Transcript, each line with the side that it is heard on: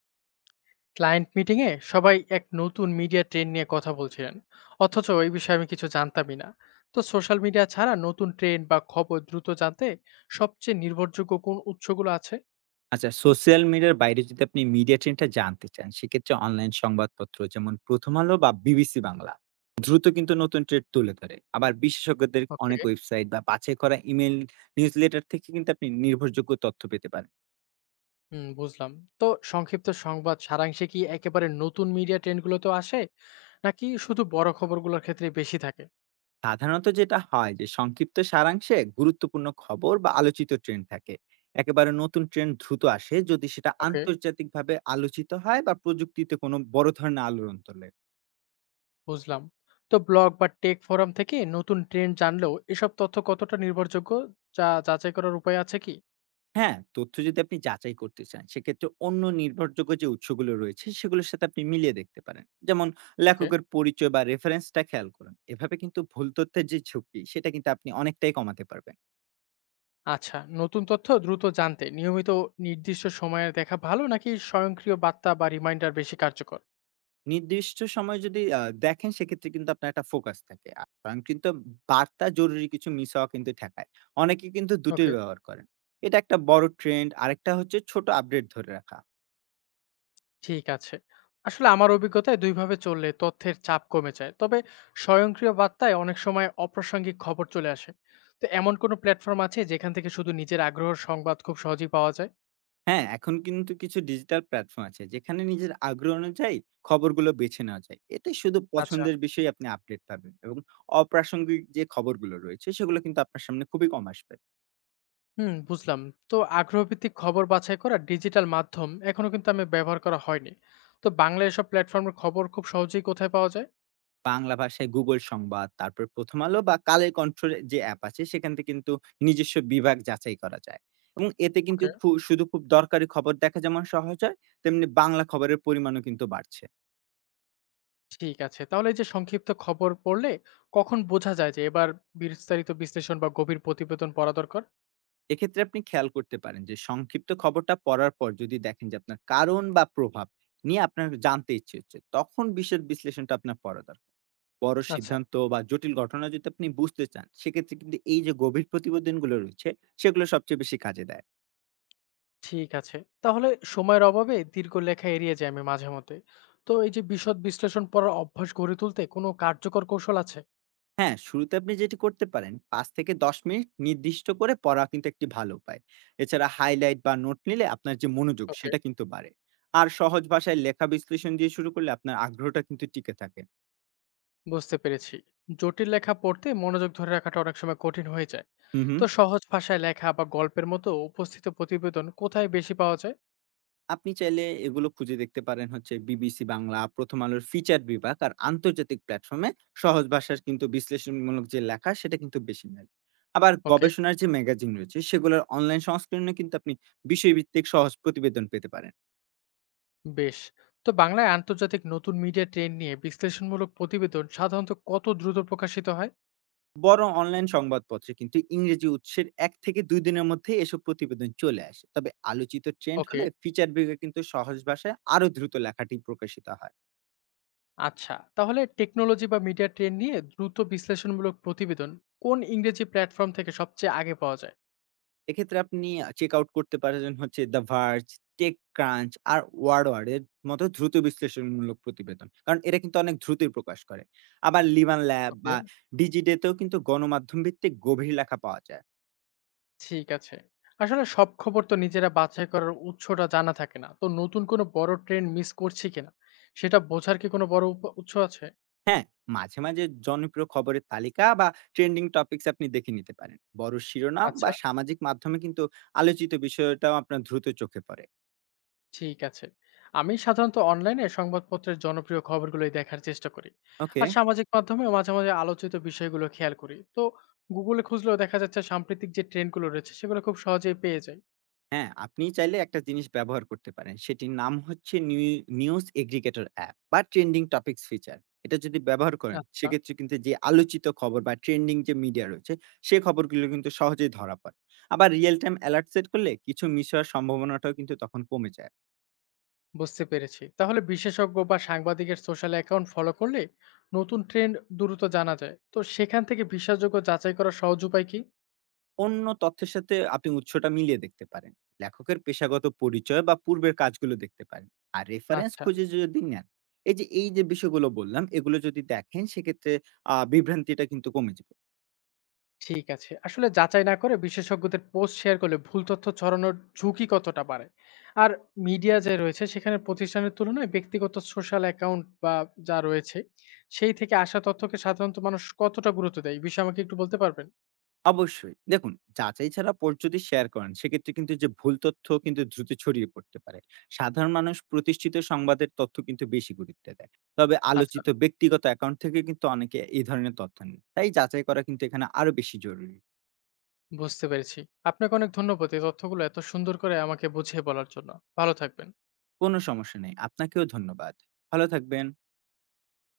left: Client meeting এ সবাই এক নতুন মিডিয়া ট্রেন্ড নিয়ে কথা বলছিলেন, অথচ এই বিষয়ে আমি কিছু জানতামই না। তো সোশ্যাল মিডিয়া ছাড়া নতুন ট্রেন্ড বা খবর দ্রুত জানতে সবচেয়ে নির্ভরযোগ্য কোন উৎসগুলো আছে?
right: আচ্ছা সোশ্যাল মিডিয়ার বাইরে যদি আপনি মিডিয়া ট্রেন্ডটা জানতে চান, সেক্ষেত্রে অনলাইন সংবাদপত্র যেমন 'প্রথম আলো' বা 'বিবিসি বাংলা' দ্রুত কিন্তু নতুন ট্রেন্ড তুলে ধরে। আবার বিশেষজ্ঞদের
left: ওকে।
right: অনেক ওয়েবসাইট বা বাছাই করা ইমেইল নিউজলেটার থেকে কিন্তু আপনি নির্ভরযোগ্য তথ্য পেতে পারেন।
left: হুম, বুঝলাম। তো সংক্ষিপ্ত সংবাদ সারাংশে কি একেবারে নতুন মিডিয়া ট্রেন্ডগুলো তো আসে, নাকি শুধু বড় খবরগুলোর ক্ষেত্রে বেশি থাকে?
right: সাধারণত যেটা হয় যে সংক্ষিপ্ত সারাংশে গুরুত্বপূর্ণ খবর বা আলোচিত ট্রেন্ড থাকে। একেবারে নতুন ট্রেন্ড দ্রুত আসে যদি সেটা
left: ওকে,
right: আন্তর্জাতিকভাবে আলোচিত হয় বা প্রযুক্তিতে কোনো বড় ধরনের আলোড়ন তোলে।
left: বুঝলাম। তো ব্লগ বা টেক ফোরাম থেকে নতুন ট্রেন্ড জানলেও এসব তথ্য কতটা নির্ভরযোগ্য, যা যাচাই করার উপায় আছে কি?
right: হ্যাঁ, তথ্য যদি আপনি যাচাই করতে চান, সেক্ষেত্রে অন্য নির্ভরযোগ্য যে উৎসগুলো রয়েছে, সেগুলোর সাথে আপনি মিলিয়ে দেখতে পারেন। যেমন
left: ওকে।
right: লেখকের পরিচয় বা রেফারেন্সটা খেয়াল করুন। এভাবে কিন্তু ভুল তথ্যের যে ঝুঁকি, সেটা কিন্তু আপনি অনেকটাই কমাতে পারবেন।
left: আচ্ছা, নতুন তথ্য দ্রুত জানতে নিয়মিত নির্দিষ্ট সময়ে দেখা ভালো নাকি স্বয়ংক্রিয় বার্তা বা রিমাইন্ডার বেশি কার্যকর?
right: নির্দিষ্ট সময় যদি দেখেন, সেক্ষেত্রে কিন্তু আপনার একটা ফোকাস থাকে। আর কারণ কিন্তু বার্তা জরুরি কিছু মিস হওয়া কিন্তু ঠেকায়। অনেকে কিন্তু দুটোই
left: ওকে।
right: ব্যবহার করেন। এটা একটা বড় ট্রেন্ড, আরেকটা হচ্ছে ছোট আপডেট ধরে রাখা।
left: ঠিক আছে। আসলে আমার অভিজ্ঞতায় দুইভাবে চললে তথ্যের চাপ কমে যায়, তবে স্বয়ংক্রিয় বার্তায় অনেক সময় অপ্রাসঙ্গিক খবর চলে আসে। তো এমন কোনো প্ল্যাটফর্ম আছে যেখান থেকে শুধু নিজের আগ্রহের সংবাদ খুব সহজেই পাওয়া যায়?
right: হ্যাঁ, এখন কিন্তু কিছু ডিজিটাল প্ল্যাটফর্ম আছে যেখানে নিজের আগ্রহ অনুযায়ী খবরগুলো বেছে নেওয়া যায়। এতে শুধু
left: আচ্ছা।
right: পছন্দের বিষয়ে আপনি আপডেট পাবেন এবং অপ্রাসঙ্গিক যে খবরগুলো রয়েছে সেগুলো কিন্তু আপনার সামনে খুবই কম আসবে।
left: হুম, বুঝলাম। তো আগ্রহভিত্তিক খবর বাছাই করা ডিজিটাল মাধ্যম এখনো কিন্তু আমি ব্যবহার করা হয়নি। তো বাংলা এসব প্ল্যাটফর্মের খবর খুব সহজেই কোথায় পাওয়া যায়?
right: বাংলা ভাষায় গুগল সংবাদ, তারপর প্রথম আলো বা কালের কণ্ঠের যে অ্যাপ আছে সেখান থেকে কিন্তু নিজস্ব বিভাগ যাচাই করা যায়। এবং এতে কিন্তু
left: ওকে।
right: শুধু খুব দরকারি খবর দেখা যেমন সহজ হয়, তেমনি বাংলা খবরের পরিমাণও কিন্তু বাড়ছে।
left: ঠিক আছে। তাহলে এই যে সংক্ষিপ্ত খবর পড়লে কখন বোঝা যায় যে এবার বিস্তারিত বিশ্লেষণ বা গভীর প্রতিবেদন পড়া দরকার?
right: এক্ষেত্রে আপনি খেয়াল করতে পারেন যে সংক্ষিপ্ত খবরটা পড়ার পর যদি দেখেন যে আপনার কারণ বা প্রভাব নিয়ে আপনার জানতে ইচ্ছে হচ্ছে তখন বিশেষ বিশ্লেষণটা আপনার পড়া দরকার। বড়
left: আচ্ছা।
right: সিদ্ধান্ত বা জটিল ঘটনা যদি আপনি বুঝতে চান সেক্ষেত্রে কিন্তু এই যে গভীর প্রতিবেদনগুলো রয়েছে সেগুলো সবচেয়ে বেশি কাজে দেয়।
left: ঠিক আছে। তাহলে সময়ের অভাবে দীর্ঘ লেখা এড়িয়ে যাই আমি মাঝে মধ্যে। তো এই যে বিশদ বিশ্লেষণ পড়ার অভ্যাস গড়ে তুলতে কোনো কার্যকর কৌশল আছে?
right: হ্যাঁ, শুরুতে আপনি যেটি করতে পারেন 5 থেকে 10 মিনিট নির্দিষ্ট করে পড়া কিন্তু একটি ভালো উপায়। এছাড়া হাইলাইট বা নোট নিলে আপনার যে মনোযোগ
left: ওকে,
right: সেটা কিন্তু বাড়ে। আর সহজ ভাষায় লেখা বিশ্লেষণ দিয়ে শুরু করলে আপনার আগ্রহটা কিন্তু টিকে থাকে।
left: বুঝতে পেরেছি। জটিল লেখা পড়তে মনোযোগ ধরে রাখাটা অনেক সময় কঠিন হয়ে যায়।
right: হুম হুম।
left: তো সহজ ভাষায় লেখা বা গল্পের মতো উপস্থিত প্রতিবেদন কোথায় বেশি পাওয়া যায়?
right: আপনি চাইলে এগুলো খুঁজে দেখতে পারেন হচ্ছে বিবিসি বাংলা, প্রথম আলোর ফিচার বিভাগ আর আন্তর্জাতিক প্ল্যাটফর্মে সহজ ভাষার কিন্তু বিশ্লেষণমূলক যে লেখা সেটা কিন্তু বেশি নেয়। আবার
left: ওকে।
right: গবেষণার যে ম্যাগাজিন রয়েছে সেগুলোর অনলাইন সংস্করণে কিন্তু আপনি বিষয়ভিত্তিক সহজ প্রতিবেদন পেতে পারেন।
left: বেশ। তো বাংলায় আন্তর্জাতিক নতুন মিডিয়া ট্রেন্ড নিয়ে বিশ্লেষণমূলক প্রতিবেদন সাধারণত কত দ্রুত প্রকাশিত হয়?
right: বড় অনলাইন সংবাদপত্রে কিন্তু ইংরেজি উৎসের 1 থেকে 2 দিনের মধ্যে এসব প্রতিবেদন চলে আসে। তবে আলোচিত ট্রেন্ড
left: ওকে।
right: হলে ফিচার বিভাগে কিন্তু সহজ ভাষায় আরো দ্রুত লেখাটি প্রকাশিত হয়।
left: আচ্ছা, তাহলে টেকনোলজি বা মিডিয়া ট্রেন্ড নিয়ে দ্রুত বিশ্লেষণমূলক প্রতিবেদন কোন ইংরেজি প্ল্যাটফর্ম থেকে সবচেয়ে আগে পাওয়া যায়?
right: এক্ষেত্রে আপনি চেক আউট করতে পারেন হচ্ছে দ্যা ভার্জ, টেকক্রাঞ্চ আর ওয়ারওয়ার এর মতো দ্রুত বিশ্লেষণমূলক প্রতিবেদন। কারণ এরা কিন্তু অনেক দ্রুতই প্রকাশ করে। আবার লিবান ল্যাব
left: ওকে।
right: বা ডিজিডেতেও কিন্তু গণমাধ্যম ভিত্তিক গভীর লেখা পাওয়া যায়।
left: ঠিক আছে। আসলে সব খবর তো নিজেরা বাছাই করার উৎসটা জানা থাকে না, তো নতুন কোনো বড় ট্রেন্ড মিস করছি কিনা সেটা বোঝার কি কোনো বড় উৎস আছে?
right: হ্যাঁ, মাঝে, মাঝে জনপ্রিয় খবরের তালিকা বা ট্রেন্ডিং টপিকস আপনি দেখে নিতে পারেন। বড় শিরোনাম
left: আচ্ছা।
right: বা সামাজিক মাধ্যমে কিন্তু আলোচিত বিষয়টাও আপনার দ্রুত চোখে পড়ে।
left: ঠিক আছে। আমি সাধারণত অনলাইনে সংবাদপত্রের জনপ্রিয় খবরগুলোই দেখার চেষ্টা করি।
right: ওকে।
left: আর সামাজিক মাধ্যমেও মাঝে মাঝে আলোচিত বিষয়গুলো খেয়াল করি। তো Google এ খুঁজলেও দেখা যাচ্ছে সাম্প্রতিক যে ট্রেন্ডগুলো রয়েছে সেগুলো খুব সহজেই পেয়ে যাই।
right: হ্যাঁ, আপনি চাইলে একটা জিনিস ব্যবহার করতে পারেন। সেটির নাম হচ্ছে নিউজ এগ্রিগেটর অ্যাপ বা ট্রেন্ডিং টপিকস ফিচার। এটা যদি ব্যবহার করেন,
left: আচ্ছা,
right: সেক্ষেত্রে কিন্তু যে আলোচিত খবর বা ট্রেন্ডিং যে মিডিয়া রয়েছে, সে খবরগুলো কিন্তু সহজেই ধরা পড়ে। আবার রিয়াল টাইম অ্যালার্ট সেট করলে কিছু মিস হওয়ার সম্ভাবনাটাও কিন্তু তখন কমে যায়।
left: বুঝতে পেরেছি। তাহলে বিশেষজ্ঞ বা সাংবাদিকের সোশ্যাল অ্যাকাউন্ট ফলো করলে নতুন ট্রেন্ড দ্রুত জানা যায়। তো সেখান থেকে বিশ্বাসযোগ্য যাচাই করার সহজ উপায় কি?
right: অন্য তথ্যের সাথে আপনি উৎসটা মিলিয়ে দেখতে পারেন। লেখকের পেশাগত পরিচয় বা পূর্বের কাজগুলো দেখতে পারেন। আর রেফারেন্স
left: আচ্ছা।
right: খুঁজে যদি নেন, এই যে বিষয়গুলো বললাম, এগুলো যদি দেখেন সেক্ষেত্রে বিভ্রান্তিটা কিন্তু কমে যাবে।
left: ঠিক আছে। আসলে যাচাই না করে বিশেষজ্ঞদের পোস্ট শেয়ার করলে ভুল তথ্য ছড়ানোর ঝুঁকি কতটা বাড়ে? আর মিডিয়া যে রয়েছে সেখানে প্রতিষ্ঠানের তুলনায় ব্যক্তিগত সোশ্যাল অ্যাকাউন্ট বা যা রয়েছে সেই থেকে আসা তথ্যকে সাধারণত মানুষ কতটা গুরুত্ব দেয়? এই বিষয়ে আমাকে একটু বলতে পারবেন?
right: অবশ্যই। দেখুন, যাচাই ছাড়া পোস্ট যদি শেয়ার করেন সেক্ষেত্রে কিন্তু যে ভুল তথ্য কিন্তু দ্রুত ছড়িয়ে পড়তে পারে। সাধারণ মানুষ প্রতিষ্ঠিত সংবাদের তথ্য কিন্তু বেশি গুরুত্ব দেয়। তবে
left: আচ্ছা,
right: আলোচিত ব্যক্তিগত অ্যাকাউন্ট থেকে কিন্তু অনেকে এই ধরনের তথ্য নেন। তাই যাচাই করা কিন্তু এখানে আরো বেশি জরুরি।
left: বুঝতে পেরেছি। আপনাকে অনেক ধন্যবাদ এই তথ্যগুলো এত সুন্দর করে আমাকে বুঝিয়ে বলার জন্য। ভালো থাকবেন।
right: কোনো সমস্যা নেই। আপনাকেও ধন্যবাদ। ভালো থাকবেন।